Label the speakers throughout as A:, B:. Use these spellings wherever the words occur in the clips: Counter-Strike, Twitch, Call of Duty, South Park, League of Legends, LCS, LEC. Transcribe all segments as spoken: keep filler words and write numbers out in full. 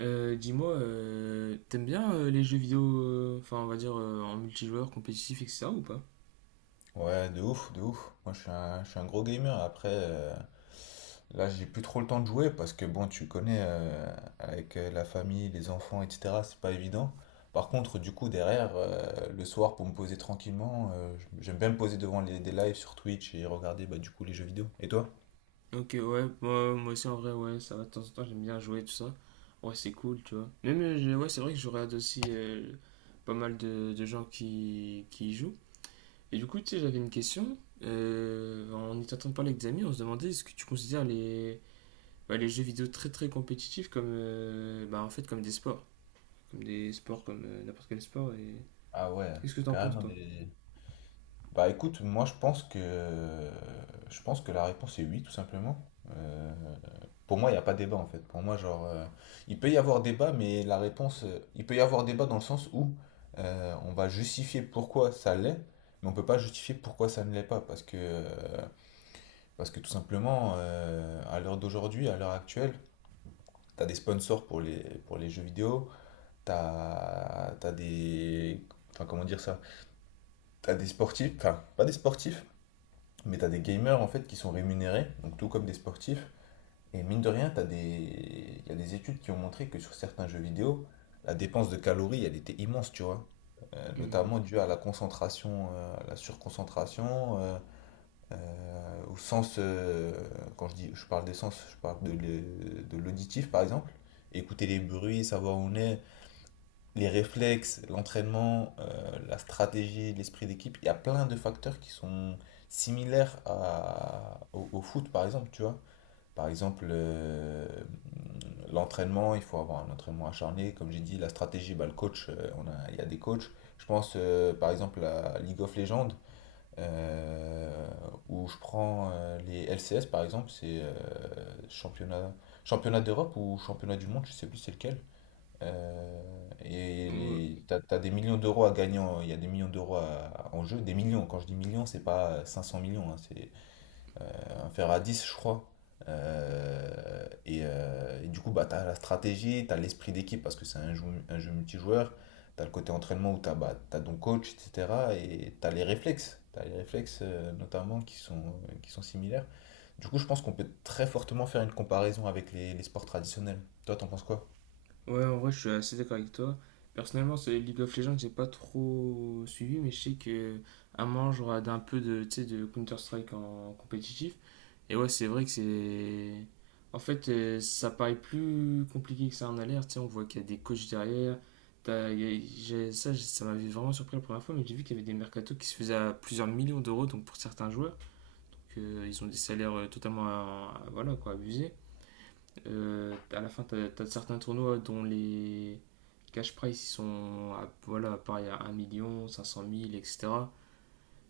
A: Euh, dis-moi, euh, t'aimes bien euh, les jeux vidéo, euh, enfin on va dire euh, en multijoueur, compétitif, et etc. ou pas?
B: Ouais, de ouf, de ouf. Moi, je suis un, je suis un gros gamer. Après, euh, là, j'ai plus trop le temps de jouer parce que, bon, tu connais, euh, avec euh, la famille, les enfants, et cetera, c'est pas évident. Par contre, du coup, derrière, euh, le soir, pour me poser tranquillement, euh, j'aime bien me poser devant les, des lives sur Twitch et regarder, bah, du coup, les jeux vidéo. Et toi?
A: Ok, ouais, moi, moi aussi en vrai, ouais, ça va, de temps en temps j'aime bien jouer, tout ça. Ouais, c'est cool, tu vois. Même, euh, je- ouais, c'est vrai que je regarde aussi euh, pas mal de, de gens qui, qui y jouent. Et du coup, tu sais, j'avais une question. Euh, en étant en train de parler avec des amis, on se demandait est-ce que tu considères les, bah, les jeux vidéo très très compétitifs comme, euh, bah, en fait, comme des sports. Comme des sports, comme euh, n'importe quel sport. Et
B: Ah ouais,
A: qu'est-ce que t'en penses,
B: carrément
A: toi?
B: des... Bah écoute, moi je pense que je pense que la réponse est oui, tout simplement. Euh, pour moi, il n'y a pas débat en fait. Pour moi, genre, euh, il peut y avoir débat, mais la réponse, euh, il peut y avoir débat dans le sens où euh, on va justifier pourquoi ça l'est, mais on peut pas justifier pourquoi ça ne l'est pas, parce que euh, parce que tout simplement, euh, à l'heure d'aujourd'hui, à l'heure actuelle, t'as des sponsors pour les pour les jeux vidéo, t'as t'as des, enfin comment dire ça, t'as des sportifs, enfin pas des sportifs. Mais t'as des gamers en fait qui sont rémunérés, donc tout comme des sportifs. Et mine de rien, t'as des... il y a des études qui ont montré que sur certains jeux vidéo, la dépense de calories, elle était immense, tu vois. Euh, notamment due à la concentration, euh, à la surconcentration, euh, euh, au sens, euh, quand je dis, je parle des sens, je parle de l'e- de l'auditif par exemple. Écouter les bruits, savoir où on est, les réflexes, l'entraînement, euh, la stratégie, l'esprit d'équipe, il y a plein de facteurs qui sont similaires à- au, au foot, par exemple, tu vois. Par exemple, euh, l'entraînement, il faut avoir un entraînement acharné. Comme j'ai dit, la stratégie, bah, le coach, euh, on a, il y a des coachs. Je pense, euh, par exemple, à League of Legends, euh, où je prends euh, les L C S, par exemple, c'est euh, championnat, championnat d'Europe ou championnat du monde, je sais plus c'est lequel. Euh, et
A: Ouais,
B: les- t'as, t'as des millions d'euros à gagner, en- il y a des millions d'euros à- en jeu, des millions. Quand je dis millions, c'est pas euh, cinq cents millions, hein, c'est un fer à dix, je crois. Euh, et, euh, et du coup, bah, t'as la stratégie, t'as l'esprit d'équipe parce que c'est un jeu, un jeu multijoueur. T'as le côté entraînement où t'as, bah, t'as ton coach, et cetera. Et t'as les réflexes, t'as les réflexes euh, notamment qui sont, euh, qui sont similaires. Du coup, je pense qu'on peut très fortement faire une comparaison avec les, les sports traditionnels. Toi, t'en penses quoi?
A: ouais, en vrai, je suis assez d'accord avec toi. Personnellement, ce League of Legends, j'ai pas trop suivi, mais je sais que à un moment, je regarde un peu de, tu sais, de Counter-Strike en compétitif. Et ouais, c'est vrai que c'est. En fait, euh, ça paraît plus compliqué que ça en a l'air. Tu sais, on voit qu'il y a des coachs derrière. T'as- il y a- j'ai- Ça, j'ai- Ça m'avait vraiment surpris la première fois, mais j'ai vu qu'il y avait des mercatos qui se faisaient à plusieurs millions d'euros, donc pour certains joueurs, qu'ils ont des salaires euh, totalement, euh, voilà, quoi, abusés. Euh, à la fin, tu as, certains tournois dont les cash price ils sont à, voilà, pareil à un million, cinq cent mille, et cetera. Et cetera.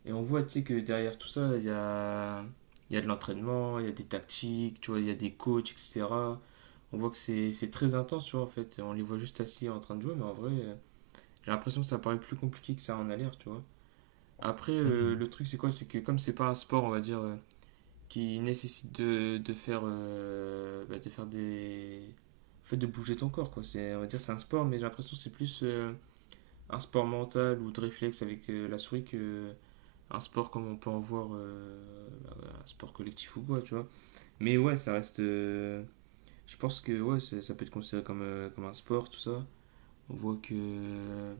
A: Et on voit tu sais, que derrière tout ça, il y a, il y a de l'entraînement, il y a des tactiques, tu vois, il y a des coachs, et cetera. On voit que c'est c'est très intense, tu vois, en fait. On les voit juste assis en train de jouer, mais en vrai, euh, j'ai l'impression que ça paraît plus compliqué que ça en a l'air, tu vois. Après, euh, le truc, c'est quoi? C'est que comme c'est pas un sport, on va dire, euh, qui nécessite de, de faire, euh, bah, de faire des. En fait, de bouger ton corps, quoi. C'est, on va dire c'est un sport, mais j'ai l'impression que c'est plus euh, un sport mental ou de réflexe avec euh, la souris que un sport comme on peut en voir, euh, bah, un sport collectif ou quoi, tu vois. Mais ouais, ça reste. euh, je pense que ouais, ça, ça peut être considéré comme, euh, comme un sport, tout ça. On voit que euh,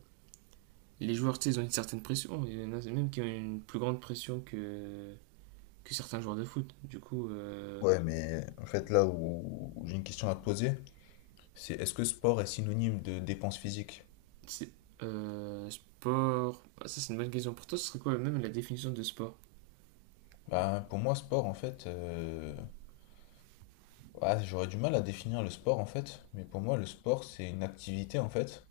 A: les joueurs, tu sais, ils ont une certaine pression. Il y en a même qui ont une plus grande pression que, que certains joueurs de foot. Du coup, euh,
B: Ouais, mais en fait, là où, où j'ai une question à te poser, c'est est-ce que sport est synonyme de dépense physique?
A: C'est- euh, sport. Ah, ça, c'est une bonne question. Pour toi, ce serait quoi même la définition de sport?
B: Bah, pour moi, sport, en fait, euh, ouais, j'aurais du mal à définir le sport, en fait, mais pour moi, le sport, c'est une activité, en fait,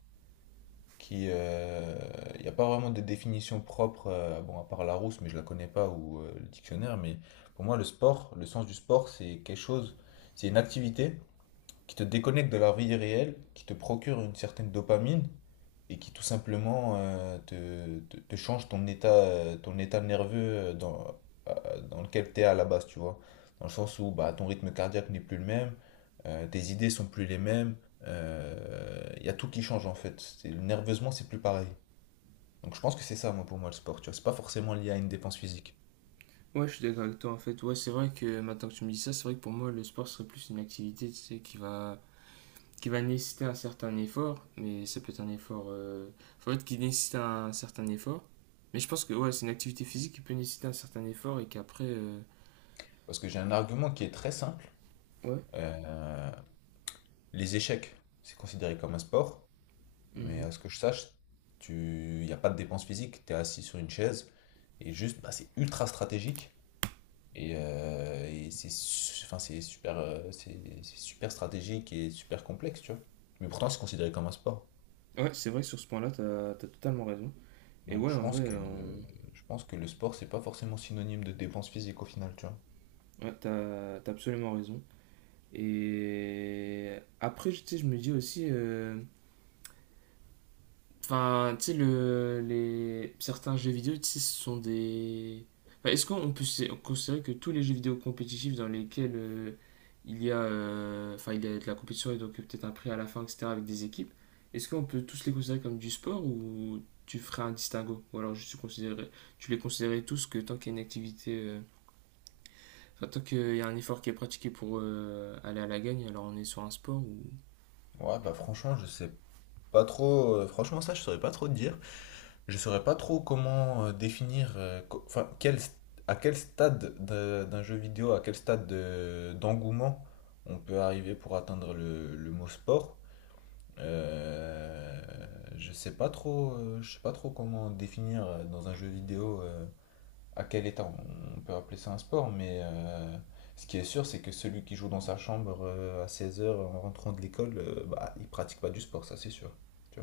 B: qui. Il n'y a pas vraiment de définition propre, euh, bon, à part Larousse, mais je la connais pas, ou euh, le dictionnaire, mais pour moi, le sport, le sens du sport, c'est quelque chose, c'est une activité qui te déconnecte de la vie réelle, qui te procure une certaine dopamine et qui tout simplement euh, te, te- te change ton état, euh, ton état nerveux euh, dans, euh, dans lequel tu es à la base, tu vois. Dans le sens où bah, ton rythme cardiaque n'est plus le même, euh, tes idées sont plus les mêmes, euh, il y a tout qui change en fait. C'est- Nerveusement, c'est plus pareil. Donc je pense que c'est ça, moi, pour moi, le sport, tu vois. C'est pas forcément lié à une dépense physique.
A: Ouais, je suis d'accord avec toi en fait. Ouais, c'est vrai que maintenant que tu me dis ça, c'est vrai que pour moi, le sport serait plus une activité, tu sais, qui va, qui va nécessiter un certain effort, mais ça peut être un effort. euh, En fait, qui nécessite un certain effort. Mais je pense que ouais, c'est une activité physique qui peut nécessiter un certain effort et qu'après. euh,
B: Parce que j'ai un argument qui est très simple.
A: Ouais.
B: Euh, les échecs, c'est considéré comme un sport. Mais
A: Mhm.
B: à ce que je sache, tu, y a pas de dépense physique. Tu es assis sur une chaise et juste, bah, c'est ultra stratégique. Et, euh, et c'est su- enfin, c'est super, euh, c'est c'est super stratégique et super complexe, tu vois. Mais pourtant, c'est considéré comme un sport.
A: Ouais, c'est vrai que sur ce point-là, t'as, t'as totalement raison. Et
B: Donc,
A: ouais,
B: je
A: en
B: pense
A: vrai,
B: que,
A: euh,
B: euh,
A: on-
B: je pense que le sport, c'est pas forcément synonyme de dépense physique au final, tu vois.
A: ouais, t'as, t'as absolument raison. Et après, tu sais, je me dis aussi, euh, enfin, tu sais, le, les, certains jeux vidéo, tu sais, ce sont des... Enfin, est-ce qu'on peut sé- considérer que tous les jeux vidéo compétitifs dans lesquels euh, il y a, euh, enfin, il y a de la compétition et donc peut-être un prix à la fin, et cetera, avec des équipes, est-ce qu'on peut tous les considérer comme du sport ou tu ferais un distinguo? Ou alors juste tu considérerais- tu les considérais tous que tant qu'il y a une activité, euh, enfin, tant qu'il y a un effort qui est pratiqué pour euh, aller à la gagne, alors on est sur un sport ou...
B: Ouais, bah franchement, je sais pas trop. Euh, franchement, ça, je saurais pas trop te dire. Je saurais pas trop comment euh, définir, euh, co- enfin, quel st- à quel stade d'un d'un jeu vidéo, à quel stade de- d'engouement on peut arriver pour atteindre le, le mot sport. Euh, je sais pas trop, euh, je sais pas trop comment définir euh, dans un jeu vidéo euh, à quel état on, on peut appeler ça un sport, mais euh, ce qui est sûr, c'est que celui qui joue dans sa chambre euh, à seize heures en rentrant de l'école, euh, bah, il pratique pas du sport, ça c'est sûr. Tu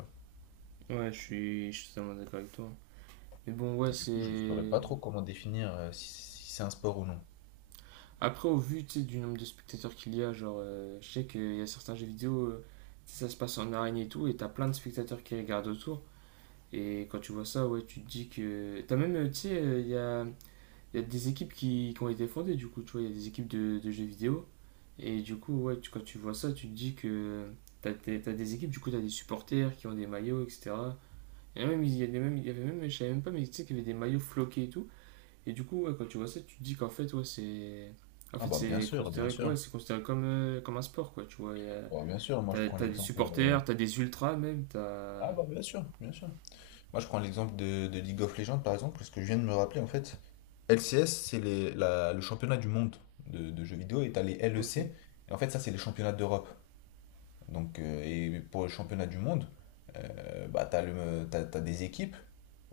A: Ouais, je suis, je suis totalement d'accord avec toi. Mais bon, ouais,
B: Du coup, je ne saurais
A: c'est.
B: pas trop comment définir euh, si, si c'est un sport ou non.
A: Après, au vu, tu sais, du nombre de spectateurs qu'il y a, genre, euh, je sais qu'il y a certains jeux vidéo, euh, tu sais, ça se passe en arène et tout, et t'as plein de spectateurs qui regardent autour. Et quand tu vois ça, ouais, tu te dis que. T'as même, euh, tu sais, euh, il y a, il y a des équipes qui, qui ont été fondées, du coup, tu vois, il y a des équipes de, de jeux vidéo. Et du coup, ouais, tu- quand tu vois ça, tu te dis que t'as t'as- t'as des équipes, du coup, t'as des supporters qui ont des maillots, et cetera. Et même, il y a des- même, il y avait même, je savais même pas, mais tu sais qu'il y avait des maillots floqués et tout. Et du coup, ouais, quand tu vois ça, tu te dis qu'en fait, ouais, c'est. En
B: Ah
A: fait,
B: bah bien
A: c'est
B: sûr, bien
A: considéré, ouais,
B: sûr.
A: c'est considéré comme, euh, comme un sport, quoi. Tu vois, y a-
B: Oh, bien sûr, moi je
A: t'as,
B: prends
A: t'as des
B: l'exemple... euh,
A: supporters, t'as des ultras même,
B: Ah
A: t'as.
B: bah bien sûr, bien sûr. Moi je prends l'exemple de, de League of Legends par exemple, parce que je viens de me rappeler en fait. L C S, c'est les- la- le championnat du monde de, de jeux vidéo, et t'as les
A: Ok.
B: L E C, et en fait ça c'est les championnats d'Europe. Donc, euh, et pour le championnat du monde, euh, bah, tu as, des équipes,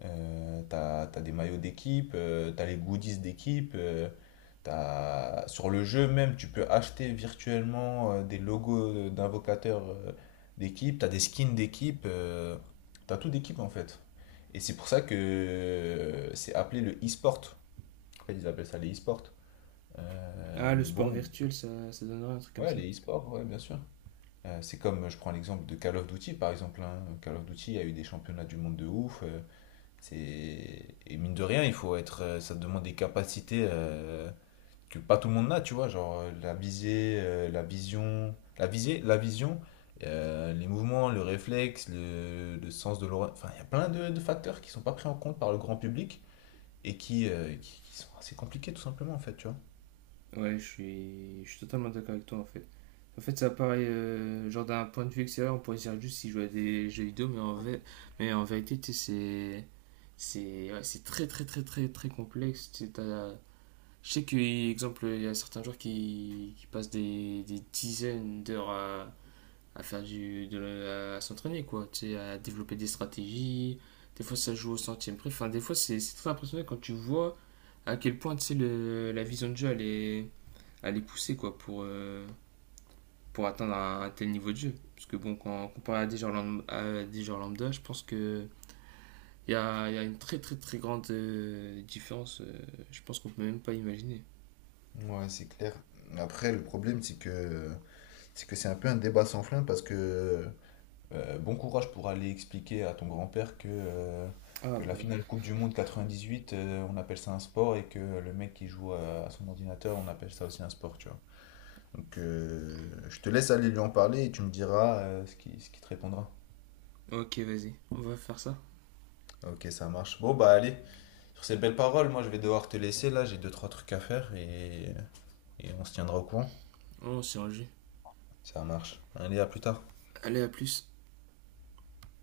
B: euh, tu as, des maillots d'équipe, euh, tu as les goodies d'équipe, euh, t'as- sur le jeu même, tu peux acheter virtuellement euh, des logos d'invocateurs euh, d'équipe, tu as des skins d'équipe, euh, tu as tout d'équipe en fait. Et c'est pour ça que euh, c'est appelé le e-sport. En fait, ils appellent ça les e-sports.
A: Ah,
B: Euh,
A: le
B: mais
A: sport
B: bon,
A: virtuel, ça, ça donnerait un truc comme
B: ouais,
A: ça.
B: les e-sports, ouais, bien sûr. Euh, c'est comme, je prends l'exemple de Call of Duty, par exemple. Hein. Call of Duty a eu des championnats du monde de ouf. Euh, c'est... Et mine de rien, il faut être, euh, ça demande des capacités euh, que pas tout le monde n'a, tu vois. Genre euh, la visée, euh, la vision, la visée, la vision, euh, les mouvements, le réflexe, le, le sens de l'oreille. Enfin, il y a plein de, de facteurs qui sont pas pris en compte par le grand public et qui, euh, qui, qui sont assez compliqués, tout simplement, en fait, tu vois.
A: Ouais, je suis, je suis totalement d'accord avec toi, en fait. En fait, ça paraît, euh, genre d'un point de vue extérieur, on pourrait dire juste s'ils jouaient à des jeux vidéo, mais en, vrai- mais en vérité, tu sais, c'est. C'est ouais, c'est très, très, très, très, très complexe. Tu sais, t'as- Je sais qu'exemple, il y a certains joueurs qui, qui passent des, des dizaines d'heures à, à faire du, de, la- à s'entraîner, quoi. Tu sais, à développer des stratégies. Des fois, ça joue au centième près. Enfin, des fois, c'est c'est très impressionnant quand tu vois à quel point, tu sais, le- la vision de jeu, elle est, elle est poussée, quoi, pour, euh, pour atteindre un, un tel niveau de jeu. Parce que, bon, quand comparé à des joueurs lambda, à des joueurs lambda, je pense que il y a, il y a une très, très, très grande euh, différence. euh, je pense qu'on peut même pas imaginer.
B: Ouais, c'est clair. Après, le problème, c'est que c'est que c'est un peu un débat sans fin parce que Euh, bon courage pour aller expliquer à ton grand-père que, euh,
A: Ah,
B: que la
A: bah...
B: finale Coupe du Monde quatre-vingt-dix-huit, euh, on appelle ça un sport et que le mec qui joue à, à son ordinateur, on appelle ça aussi un sport, tu vois. Donc euh, je te laisse aller lui en parler et tu me diras euh, ce qui, ce qui te répondra.
A: Ok, vas-y, on va faire ça.
B: Ok, ça marche. Bon, bah allez, sur ces belles paroles, moi je vais devoir te laisser là, j'ai deux, trois trucs à faire et, et on se tiendra au courant.
A: On s'est un.
B: Ça marche. Allez, à plus tard.
A: Allez, à plus.